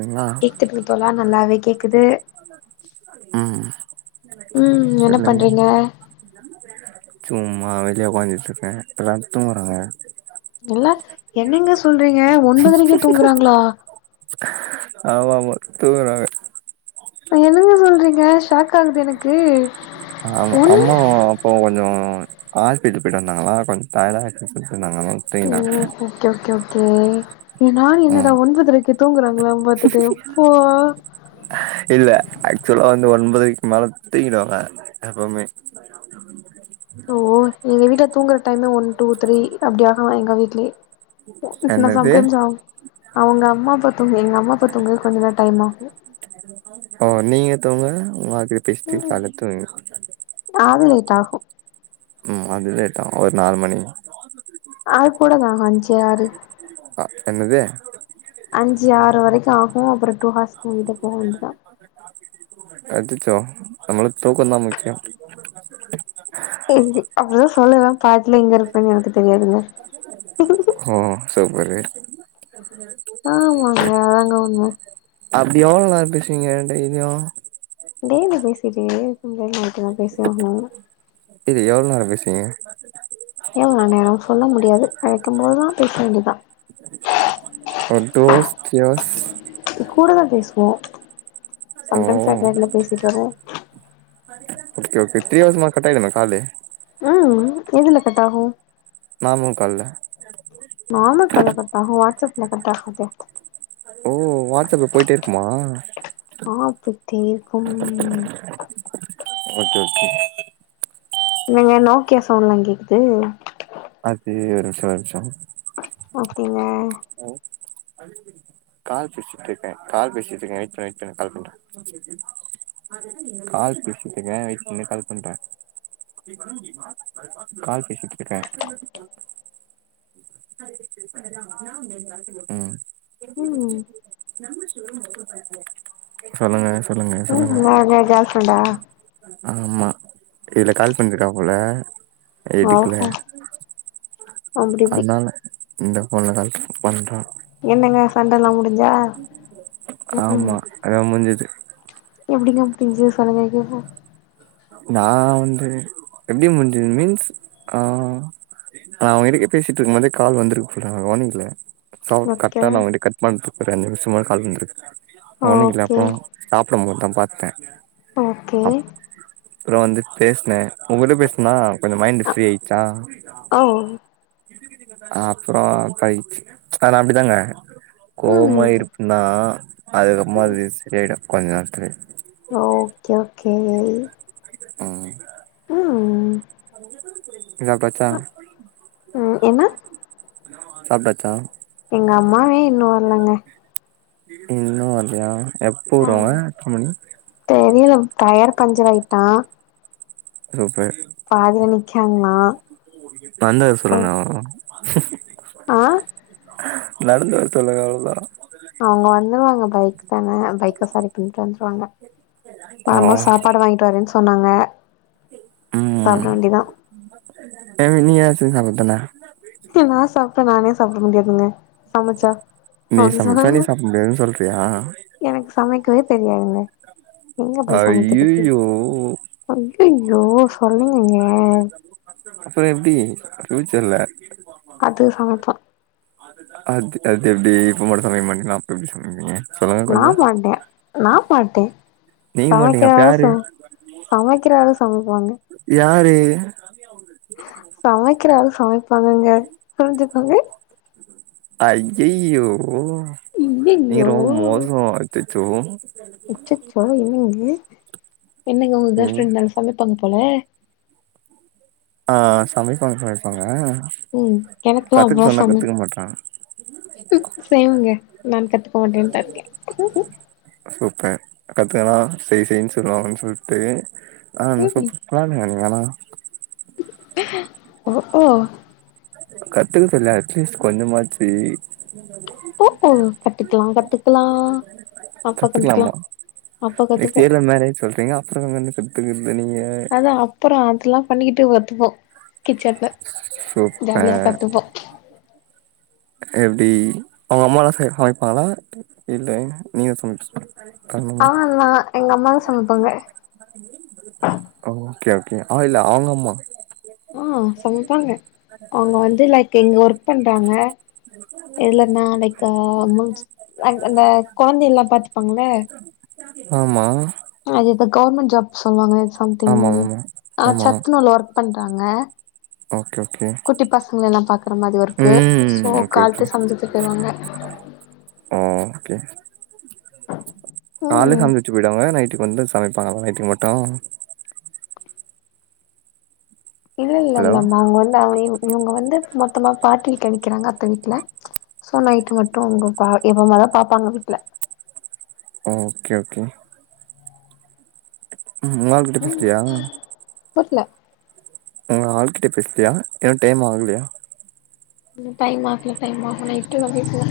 ங்களா கேக்குது தோழா நல்லாவே கேக்குது ம் ம் என்ன சொல்லுங்க பண்றீங்க சும்மா வெளிய ஒக்காந்திட்ருக்கே எல்லா தூங்கறாங்க எல்லா என்னங்க சொல்றீங்க ஒன்பதரைக்கே தூங்கறாங்களா ஆமா ஆமா தூங்கறாங்க என்னங்க சொல்றீங்க ஷாக் ஆகுது எனக்கு ஆமா ஒன் அம்மாவா இப்போ கொஞ்சோ ஆஸ்பிட்டல் பொயிட்டு வந்தாங்களா கொஞ்ச தல வலிகுது சொல்லிட்ருந்தாங்க ம் ஓகே ஓகே ஓகே நா என்னடா ம் ஒன்தபதரைக்கே தூங்குறாங்களா பாத்துட்டு இப்ப இல்ல ஆக்சுவலா வந்து ஒன்பதரைக்கு மேல துங்கிடுவாங்க எப்பமே ஆ ஓ எங்க வீட்ல தூங்குற டைம் தா ஒன் டூ த்ரீ அப்டி ஆகு எங்க வீட்லே த சில சம் என்னது டைம்ஸ் ஆகு அவங்க அம்மா தூங்க எங்க அம்மா தூங்க கொஞ்ச நேர டைம் ஆகு ஓ நீங்க தூங்க ஒங்க ஆள்கிட்ட பேசிட்டு கால்ல தூங்கி அது லேட் ஆகு ம் அது லேட் ஆகு ஒரு நாலு மணி ஆள் கூட நாங்க அஞ்சி ஆறு அ என்னது அஞ்சி ஆறு வரைக்கு ஆகு அப்றோ டூ ஹவர்ஸ்க்கு வீட்டுக்கு போக வேண்டிதா அச்சசோ நம்ளுக்கு தூக்கதா முக்கியோ இருக்கு அப்டிதா சொல்லலா பாட்டுல எங்க இருப்பேன்னு எனக்கு தெரியாதுங்க ஓ செரி பாரு ஆமாங்க ஆமாங்க அப்டி எவ்ளோ நேர பேசுவீங்க டெய்லியு டெய்லி பேசிட்டே இருப்பாங்க நைட்டெல்லா பேசுவாங்க இது எவ்ள நேர பேசுவீங்க எவ்ள நேர சொல்ல முடியாது அழைக்கம் போதா பேச வேண்டிதா ஒரு டு அவர்ஸ் த்ரீ அவர்ஸ் கூடவே பேசுவோ ஓ சம் டைம்ஸ் யார்டையாது எதா பேசிடனா ஓகே ஓகே த்ரி அவர்ஸ் மேல கட்டாயிடுமா காலு ம் எதுல கட்டாகு நாமூக்கால்ல நார்மல் கால்ல கட் ஆகல வாட்ஸ்அப்ல கட் ஆகுது ஓ வாட்ஸ்அப்ல பொயிட்டே இருக்குமா ஆ பொய்ட்டே இருக்கும் ஓகே ஓகே என்னங்க நோக்கியா ஃபோன்லா கேக்கிது அது ஒருமிஷோ ஒருமிஷோ ஓகேங்க ஹலோ கால் பேசிட்டு இருக்கே கால் பேசிட்டு இருக்கே வெய்ட் பண்ணு வெய்ட் பண்ணு கால் பண்றே கால் பேசிட்டு இருக்கே வெய்ட் பண்ணு கால் பண்றே கால் பேசிட்டு இருக்கே ம் ம் சொல்லுங்க சொல்லுங்க என்ன உங்க கேர்ள் ஃப்ரெண்டா ஆமா இதுல கால் பண்ணிருக்கா போல எடுக்கல ஓஹோ அப்டி இப்டி அதுனால இந்த ஃபோன்ல கால் பண்றா என்னங்க சண்டல்லா முடிஞ்சா ம் ம் ஆமா அதா முஞ்சது எப்டிங்க முடிஞ்ச்சி சொல்லுங்க கேப்போ நா வந்து எப்டி முடிஞ்சது மீன்ஸ் ஆ நா உங்ககிட்டக்க பேசிட்டு இருக்கும் போதே கால் வந்துருக்கு போல நா கவனிக்கல சவுண்ட் கட் ஓகே ஆன ஒண்டி கட் பண்ட்டு இப்ப ரெண்டு நிம்சோ முன்னாடி கால் வந்துருக்கு கவனிக்கல ஓகே அப்போ சாப்டம் போதுதா பாத்தே ஓகே அப்பறோ வந்து பேசுனே உங்கட்ட பேசுனனா கொஞ்சோ மைண்ட் ஃப்ரீ ஆயிச்சா ஔ அப்பறோ கைச்சி அது அப்டிதாங்க கோவமா ம் இருப்பேந்தா அதுக்கப்பறமா அது சரியாயிடு கொஞ்ச நேரத்துலயே ஓகே ஓகே ம் ம் சாப்டாச்சா ம் என்ன சாப்ட்டாச்சா எங்க அம்மாவே இன்னு வரலங்க இன்னு வல்லையா எப்ப வருவாங்க எத்தன மணி தெரியல டயர் பஞ்சர் ஆயிட்டா சூப்பர் பாதில நிக்காங்களா நடந்து வர சொல்லுங்க அவ்ளதா ஆ நடந்து வர சொல்லுங்க அவ்ளதா அவுங்க வந்துருவாங்க பைக் தான பைக்க சரி பண்ணிட்டு வந்துருவாங்க ஓ வரும்போது சாப்பாடு வாங்கிட்டு வர்றேன்னு சொன்னாங்க சாப்ட வேண்டிதா எப்டி நீ எதாச்சு சாப்டதான நா சாப்ட்டா நானே சாப்ட முடியாதுங்க சமச்சா நீ அப்டி சமச்சா சொன்னாங்க நீ சாப்ட முடியாதுன்னு சொல்றயா எனக்கு சமைக்கவே தெரியாதுங்க எங்க போய் சமைக்குரதுக்கு ஐய்யய்யோ ஐய்யய்யோ சொல்லுங்கங்க அப்பறோ எப்டி பியூச்சர்ல அது சமப்போ அது அது எப்டி இப்ப மட்டு சமைக்க மாட்டீங்கன்னா அப்ப எப்டி சமைப்பீங்க சொல்லுங்க நா கொஞ்சோ மாட்டே நா மாட்டே நீங்க மாட்டீங்க சமைக்கிற அப்ப ஆளு யாரு சம சமைக்கிற ஆளு சமைப்பாங்க யாரு சமைக்கிற ஆளு சமைப்பாங்கங்க புரிஞ்சிக்கோங்க ஐய்யய்யோ நீங்க ஐயையோ ரொம்ப மோசமா இருக்கு அச்சுச்சோ அச்சச்சோ என்னங்க என்னங்க உங்க கேர்ள் ம் ஃப்ரெண்ட் நல்லா சமைப்பாங்க போல ஆ சமைப்பாங்க சமைப்பாங்க ம் எனக்குலா கத்துக்க அவ்ளோ சொன்னா சமைக் கத்துக்க மாட்றாங்க சேமுங்க நா கத்துக்க மாட்டேன்னுதா இருக்கே சூப்பர் கத்துக்குனா செய் செய்ன்னு சொல்லுவாங்கன்னு சொல்ட்டு ஆமா ம்ஹும் சூப்பர் [unintelligible] ஓ ஓ கத்துக்கறதில்ல அட்லீஸ்ட் கொஞ்சமாச்சு போ போ கத்துக்கலா கத்துக்கலா [unintelligible] கத்துக்கலா கத்துக்கலாமா அப்ப நெக்ஸ்ட் கத்துப்போ இயர்ல மேரேஜ்சு சொல்றீங்க அப்றோ என்ன கத்துக்கிறது நீங்க அப்றோ அதெல்லா பண்ணிக்கிட்டு கத்துப்போ கிச்சன்ல ஜாலியா சூப்பர் கத்துப்போ எப்டி அவங்க அம்மாலா சமைப்பாங்களா இல்ல நீதா சமச் கண்ணு ஆ நா எங்க அம்மாதா சமைப்பாங்க ஓகே ஓகே இல்ல அவங்க அம்மா ஆ சமைப்பாங்க அவங்க வந்து லைக் எங்க ஒர்க் பண்றாங்க எதுலன்னா லைக் அந்த கொழந்தை எல்லா பாத்துப்பாங்கள ஆமா அது இந்த கவுவர்மெண்ட் ஜாப் சொல்லுவாங்க சம்திங் ஆமா ஆமா ஆ ஆமா சத்துனவுல ஒர்க் பண்றாங்க ஓகே ஓகே குட்டி பசங்க எல்லா பாக்குற மாரி ஒர்க்கு ம் சோ காலத்தே சமச்சு வெச்சிட்டு போய்டுவாங்க ம் ஆ ஓகே கால்லே ம் சமச்சு வெச்ட்டு போய்டுவாங்களா நைட்டுக்கு வந்து சமைப்பாங்களா நைட்டுக்கு மட்டு இல்ல இல்ல ஹலோ இல்ல அம்மா அங்க வந்து அவ இவங்க வந்து மத்தநாள் பாட்டி வீட்ல நிக்றாங்க அத்த வீட்டுல சோ நைட்டு மட்டு அவங்க பா எப்பமாதா பாப்பாங்க வீட்டில ஓகே ஓகே ம் ஒ ஆள் கிட்ட பேசுறியா கேக்கல உங்க ஆள்கிட்ட பேசலியா இன்னு டைம் ஆகலியா இன்னு டைம் ஆகல டைம் ஆகல [unintelligible] பேசுவ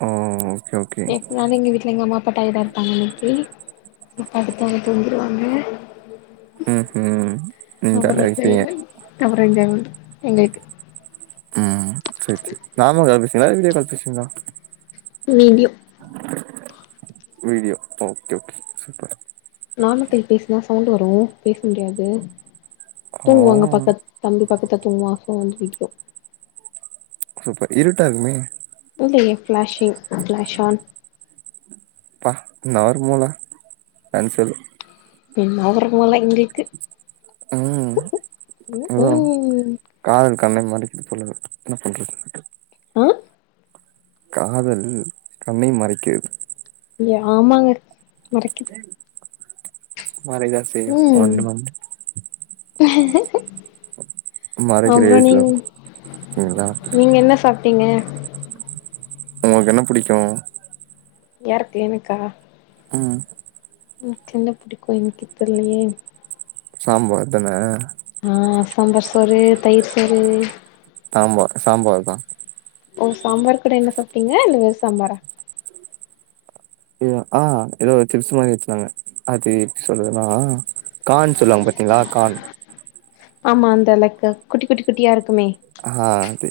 ஓ ஓகே ஓகே எப்னாலு எங்க வீட்ல எங்க அம்மா அப்பா டயடா இரு [unintelligible] சோ படுத்தவுடனே தூங்கிருவாங்க ம் ம் ம் அப்றோ ஜாலியா என்ஜாய் இருப்பீங்க என்ஜாய் மென்ட் எங்களுக்கு ம் சேர் சேர் நாமல் கால் பேசிவீங்ளா வீடியோ கால் பேசுவீங்ளா video video okay okay super normal call பேசுனா சவுண்ட் வரு பேச முடியாது ஓ தூங்குவாங்க பக்கத் தம்பி பக்கத்துல தூங்குவா [unintelligible] சூப்பர் இருட்டா இருக்குமே இல்லல்ல ஃப்ளஷிங் ஃப்ளாஷ் ஆன் ப்பா என்ன ஒரு மூல [unintelligible] என்னா ஒரு மூல எங்களுக்கு ம் ம் அதா ம் காதல் கண்ணை மறைக்குது போல இருக்குது என்ன பண்றது ஆ காதல் கண்ணை மறைக்கிர்து ஏ ஆமாங்க மறைக் மறைக்தா செய்யூ ம் ஒண்ணு பண் முட் மறைக்கிற அப்றோ ஏஜ்ல நீங் இருக்கீங்களா நீங்க என்ன சாப்ட்டீங்க உனக்கு என்ன புடிக்கோ யாருக்கு எனக்கா ம் எனக் என்ன புடிக்கூ எனக்கோ தெர்லயே சாம்பார் அதான ஆ சாம்பார் சோறு தயிர் சோறு ஆமா சாம்பார் தா ஓ சாம்பார் கூட என்ன சாப்டீங்க இல்ல வெறூ சாம்பாரா எதோ ஆ எதோ ஒரு சிப்ஸ் மாரி வச்சிருந்தாங்க அது எப்டி சொல்றதுனா கான் சொல்லுவாங்க பாத்தீங்ளா கான் ஆமா அந்த லைக் குட்டி குட்டி குட்டியா இருக்குமே ஆ அது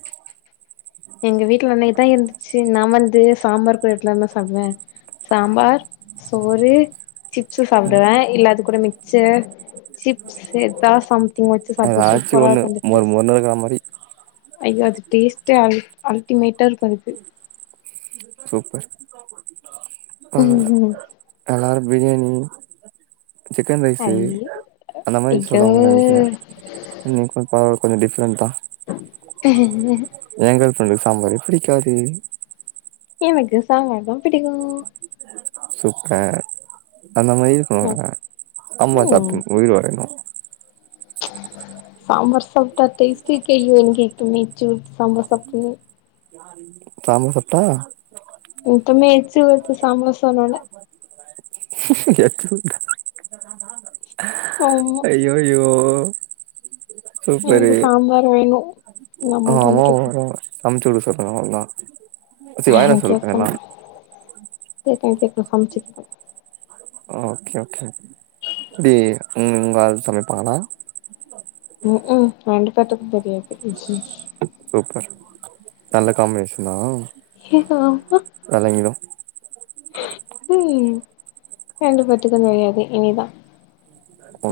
எங்க வீட்ல இன்னைக்தா இருந்துச்சு நான் வந்து சாம்பார் பிளோட்லதா இருந்தா சாப்டுவே சாம்பார் சோறு சிப்ஸ் சாப்டுவே இல்ல அது கூட மிக்சர் சிப்ஸ் சேத்தா சம்திங் வச்சு சாப்புடூவே சூப்பரா இருக்கூ அந்த டேஸ்ட் பண்ணருக்கா மாரி ஐயோ அது டேஸ்ட்டே அ அல்டிமேட்டா இருக்கூ அதுக்கு சூப்பர் பரவால்ல எல்லாரூ பிரியாணி சிக்கன் ரைஸ்சு ஐய அந்த மாரி ஐயோ சொல்லுவீங் நெனச்சே நீ கொஞ் பரவால்ல கொஞ்சோ டிஃப்ரெண்டா ஏ கேர்ள் ஃப்ரண்டு சாம்பாரூ புடிக்காது எனக்கு சாம்பார் தா பிடிக்கூ சூப்பர் அந்த மாரி இருக்கணுங்கா சாம்பார் ம் சாப்ட்டுனு உயிர் வாழணூ சாம்பார் சாப்ட்டா டேஸ்டோ கே யூ இன் கேட்குமே சாம்பார் சாப்ட்டுன்னு யாரூ சாம்பார் சாப்ட்டா இப்பமே எச்சு ஊர்து சாம்பார் சொன்னோன்னே எச் ஊற்தா ம் அய்யய்யோ எனக்கு சாம்பார் வேணூ ஆமா வேணூ அனுப்பிச்சு வுட சொல்றே ஓன்னா தேங்க்யூ தம்பி சரி தம்பி நா சமைச்சுக்குவே ஓகே ஓகே எப்டி உங்க ஆல் சமைப்பாங்ளா ம் ம் ரெண்டு பேத்துக்கூ தெரியாது சூப்பர் நல்ல காம்பினேஷன்னா வெளங்கிடும் ப்ளீஸ் ரெண்டு பேத்துக்கூ தெரியாது இனிதா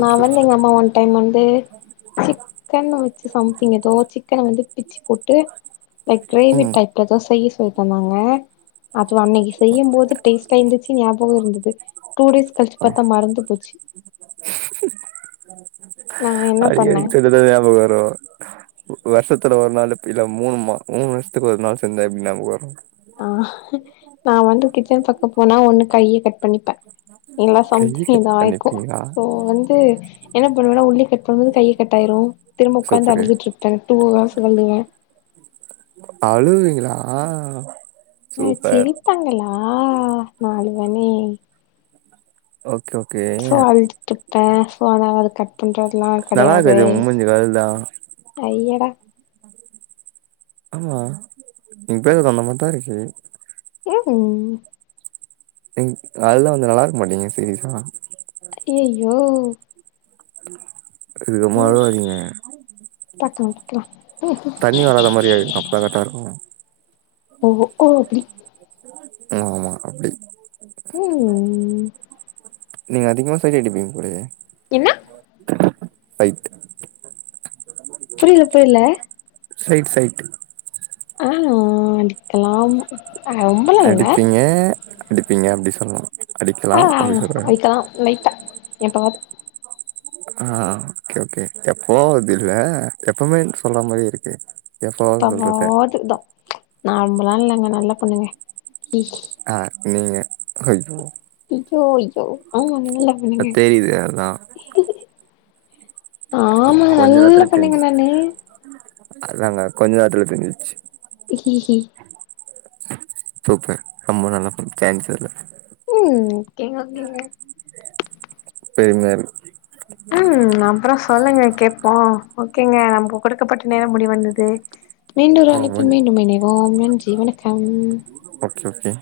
நா வேன்னா ஓகே எங்க அம்மா ஒன் டைம் வந்து சிக் கன் வச்சு சம்திங் ஏதோ சிக்கன வந்து பிச்சி போட்டு இப்ப கிரேவி ம் டைப்லதா செய்ய சொல்ட்டுந்தாங்க அப்றோ அன்னைக்கு செய்யும்போது அப்ப டேஷ்ட்டா இருந்துச்சு ஞாபகம் இருந்தது டூ டேஸ் கழிச்சு ஆ பாத்தா மறந்து போச்சு நா என்ன அடிக் பண்ணே அடிக் சின்னதா ஞாபக வரோ வருஷத்துல ஒரு நாள் இப்ப இல்ல மூணு மா மூணு வருஷத்துக்கு ஒரு நாள் செஞ்சா எப்டி ஞாபக வரோ ஆ நா வந்து கிச்சன் பக்கம் போனா ஒண்ணு கைய கட் பண்ணிப்ப இல்லா கைய சம்திங் கட் எதா ஆய்க்கும் பண்ணிப்பீங்களா சோ வந்து என்ன பண்ணுவன்னா உள்ளி கட் பண்ணி கைய கட்டாயிரு திரும்ப உக்காந்து சூப்பரு அழுதுட்ருப்ப டூ ஹவர்ஸ் அழுதுருவ அழுவீங்ளா அ சிரிப்பாங்களா நா அழுவனே ஓகே ஓகே சோ அழுதுட்டுப்ப சோ அதனால அத கட் பண்றது அப்பில்லா நல்லா கெடயாது இருக்காது உ மூஞ்சு கழுல்தா அய்யோடா ஆம்மா உன் பேர கொண்டமார்த்தா இருக்கு ம் ம் திங் அதல்லா வந்து நல்லா இருக்க மாட்டீங்கு சிரீயஸ்ஸா அய்யய்யோ இதுக்கமா அழுவாதிங்க பக்கம் பக்லா தண்ணி வராத மாரி ஆயிக்கு அப்ப கரெக்ட்டா இருக்கும் உன் ஒக்கா எப்டி ஆ ஆமா அப்டி ம் நீங்க அதிகமா சைட் அடிப்பீங்க போலயே என்ன சைட்டு புரியில புரில சைட் சைட்டு ஆ அடிக்கலாம் ரொம்பலா இல்ல ஏன் அடிப்பீங்க அப்டி சொன்ன ஆ அதுக்காக லைட்டா எப்பாவ்து அ ஓகே ஓகே எப்பாவ்து இல்ல எப்போமே சொல்ற மாரி இருக்கு எப்போவாவ்து சொல்ருப்ப அதுத்தா நா ரொம்பலா இல்லங்க நல்ல பொண்ணுங்க விஷ் அ நீங்க அய்யோ ஐய்யோ ஐய்யோ ஆமாங்க நல்ல பொண்ணுங்க தெரியுது அதா ஆமாங்க கொஞ்ச நல்ல நேரத்துல தெரிஞ்சு பொண்ணுங்க நானு அதாங்க கொஞ்ச நேரத்துல தெரிஞ்சிச்சு ஹிஹி சூப்பர் ரொம்ப நல்ல பொண்ணு டைம் சரில்ல ம் ஓகேங்க ஓகேங்க பெர்மையா இருக் ம் அப்றோ சொல்லுங்க கேப்போ ஓகேங்க நமக்கு குடுக்கப்பட்ட நேரம் முடிவந்தது மீண்டோரு ஓ அழைப்பில் மீண்டும் இணைவோம் நன்றி வணக்கம் ஓகே ஓகே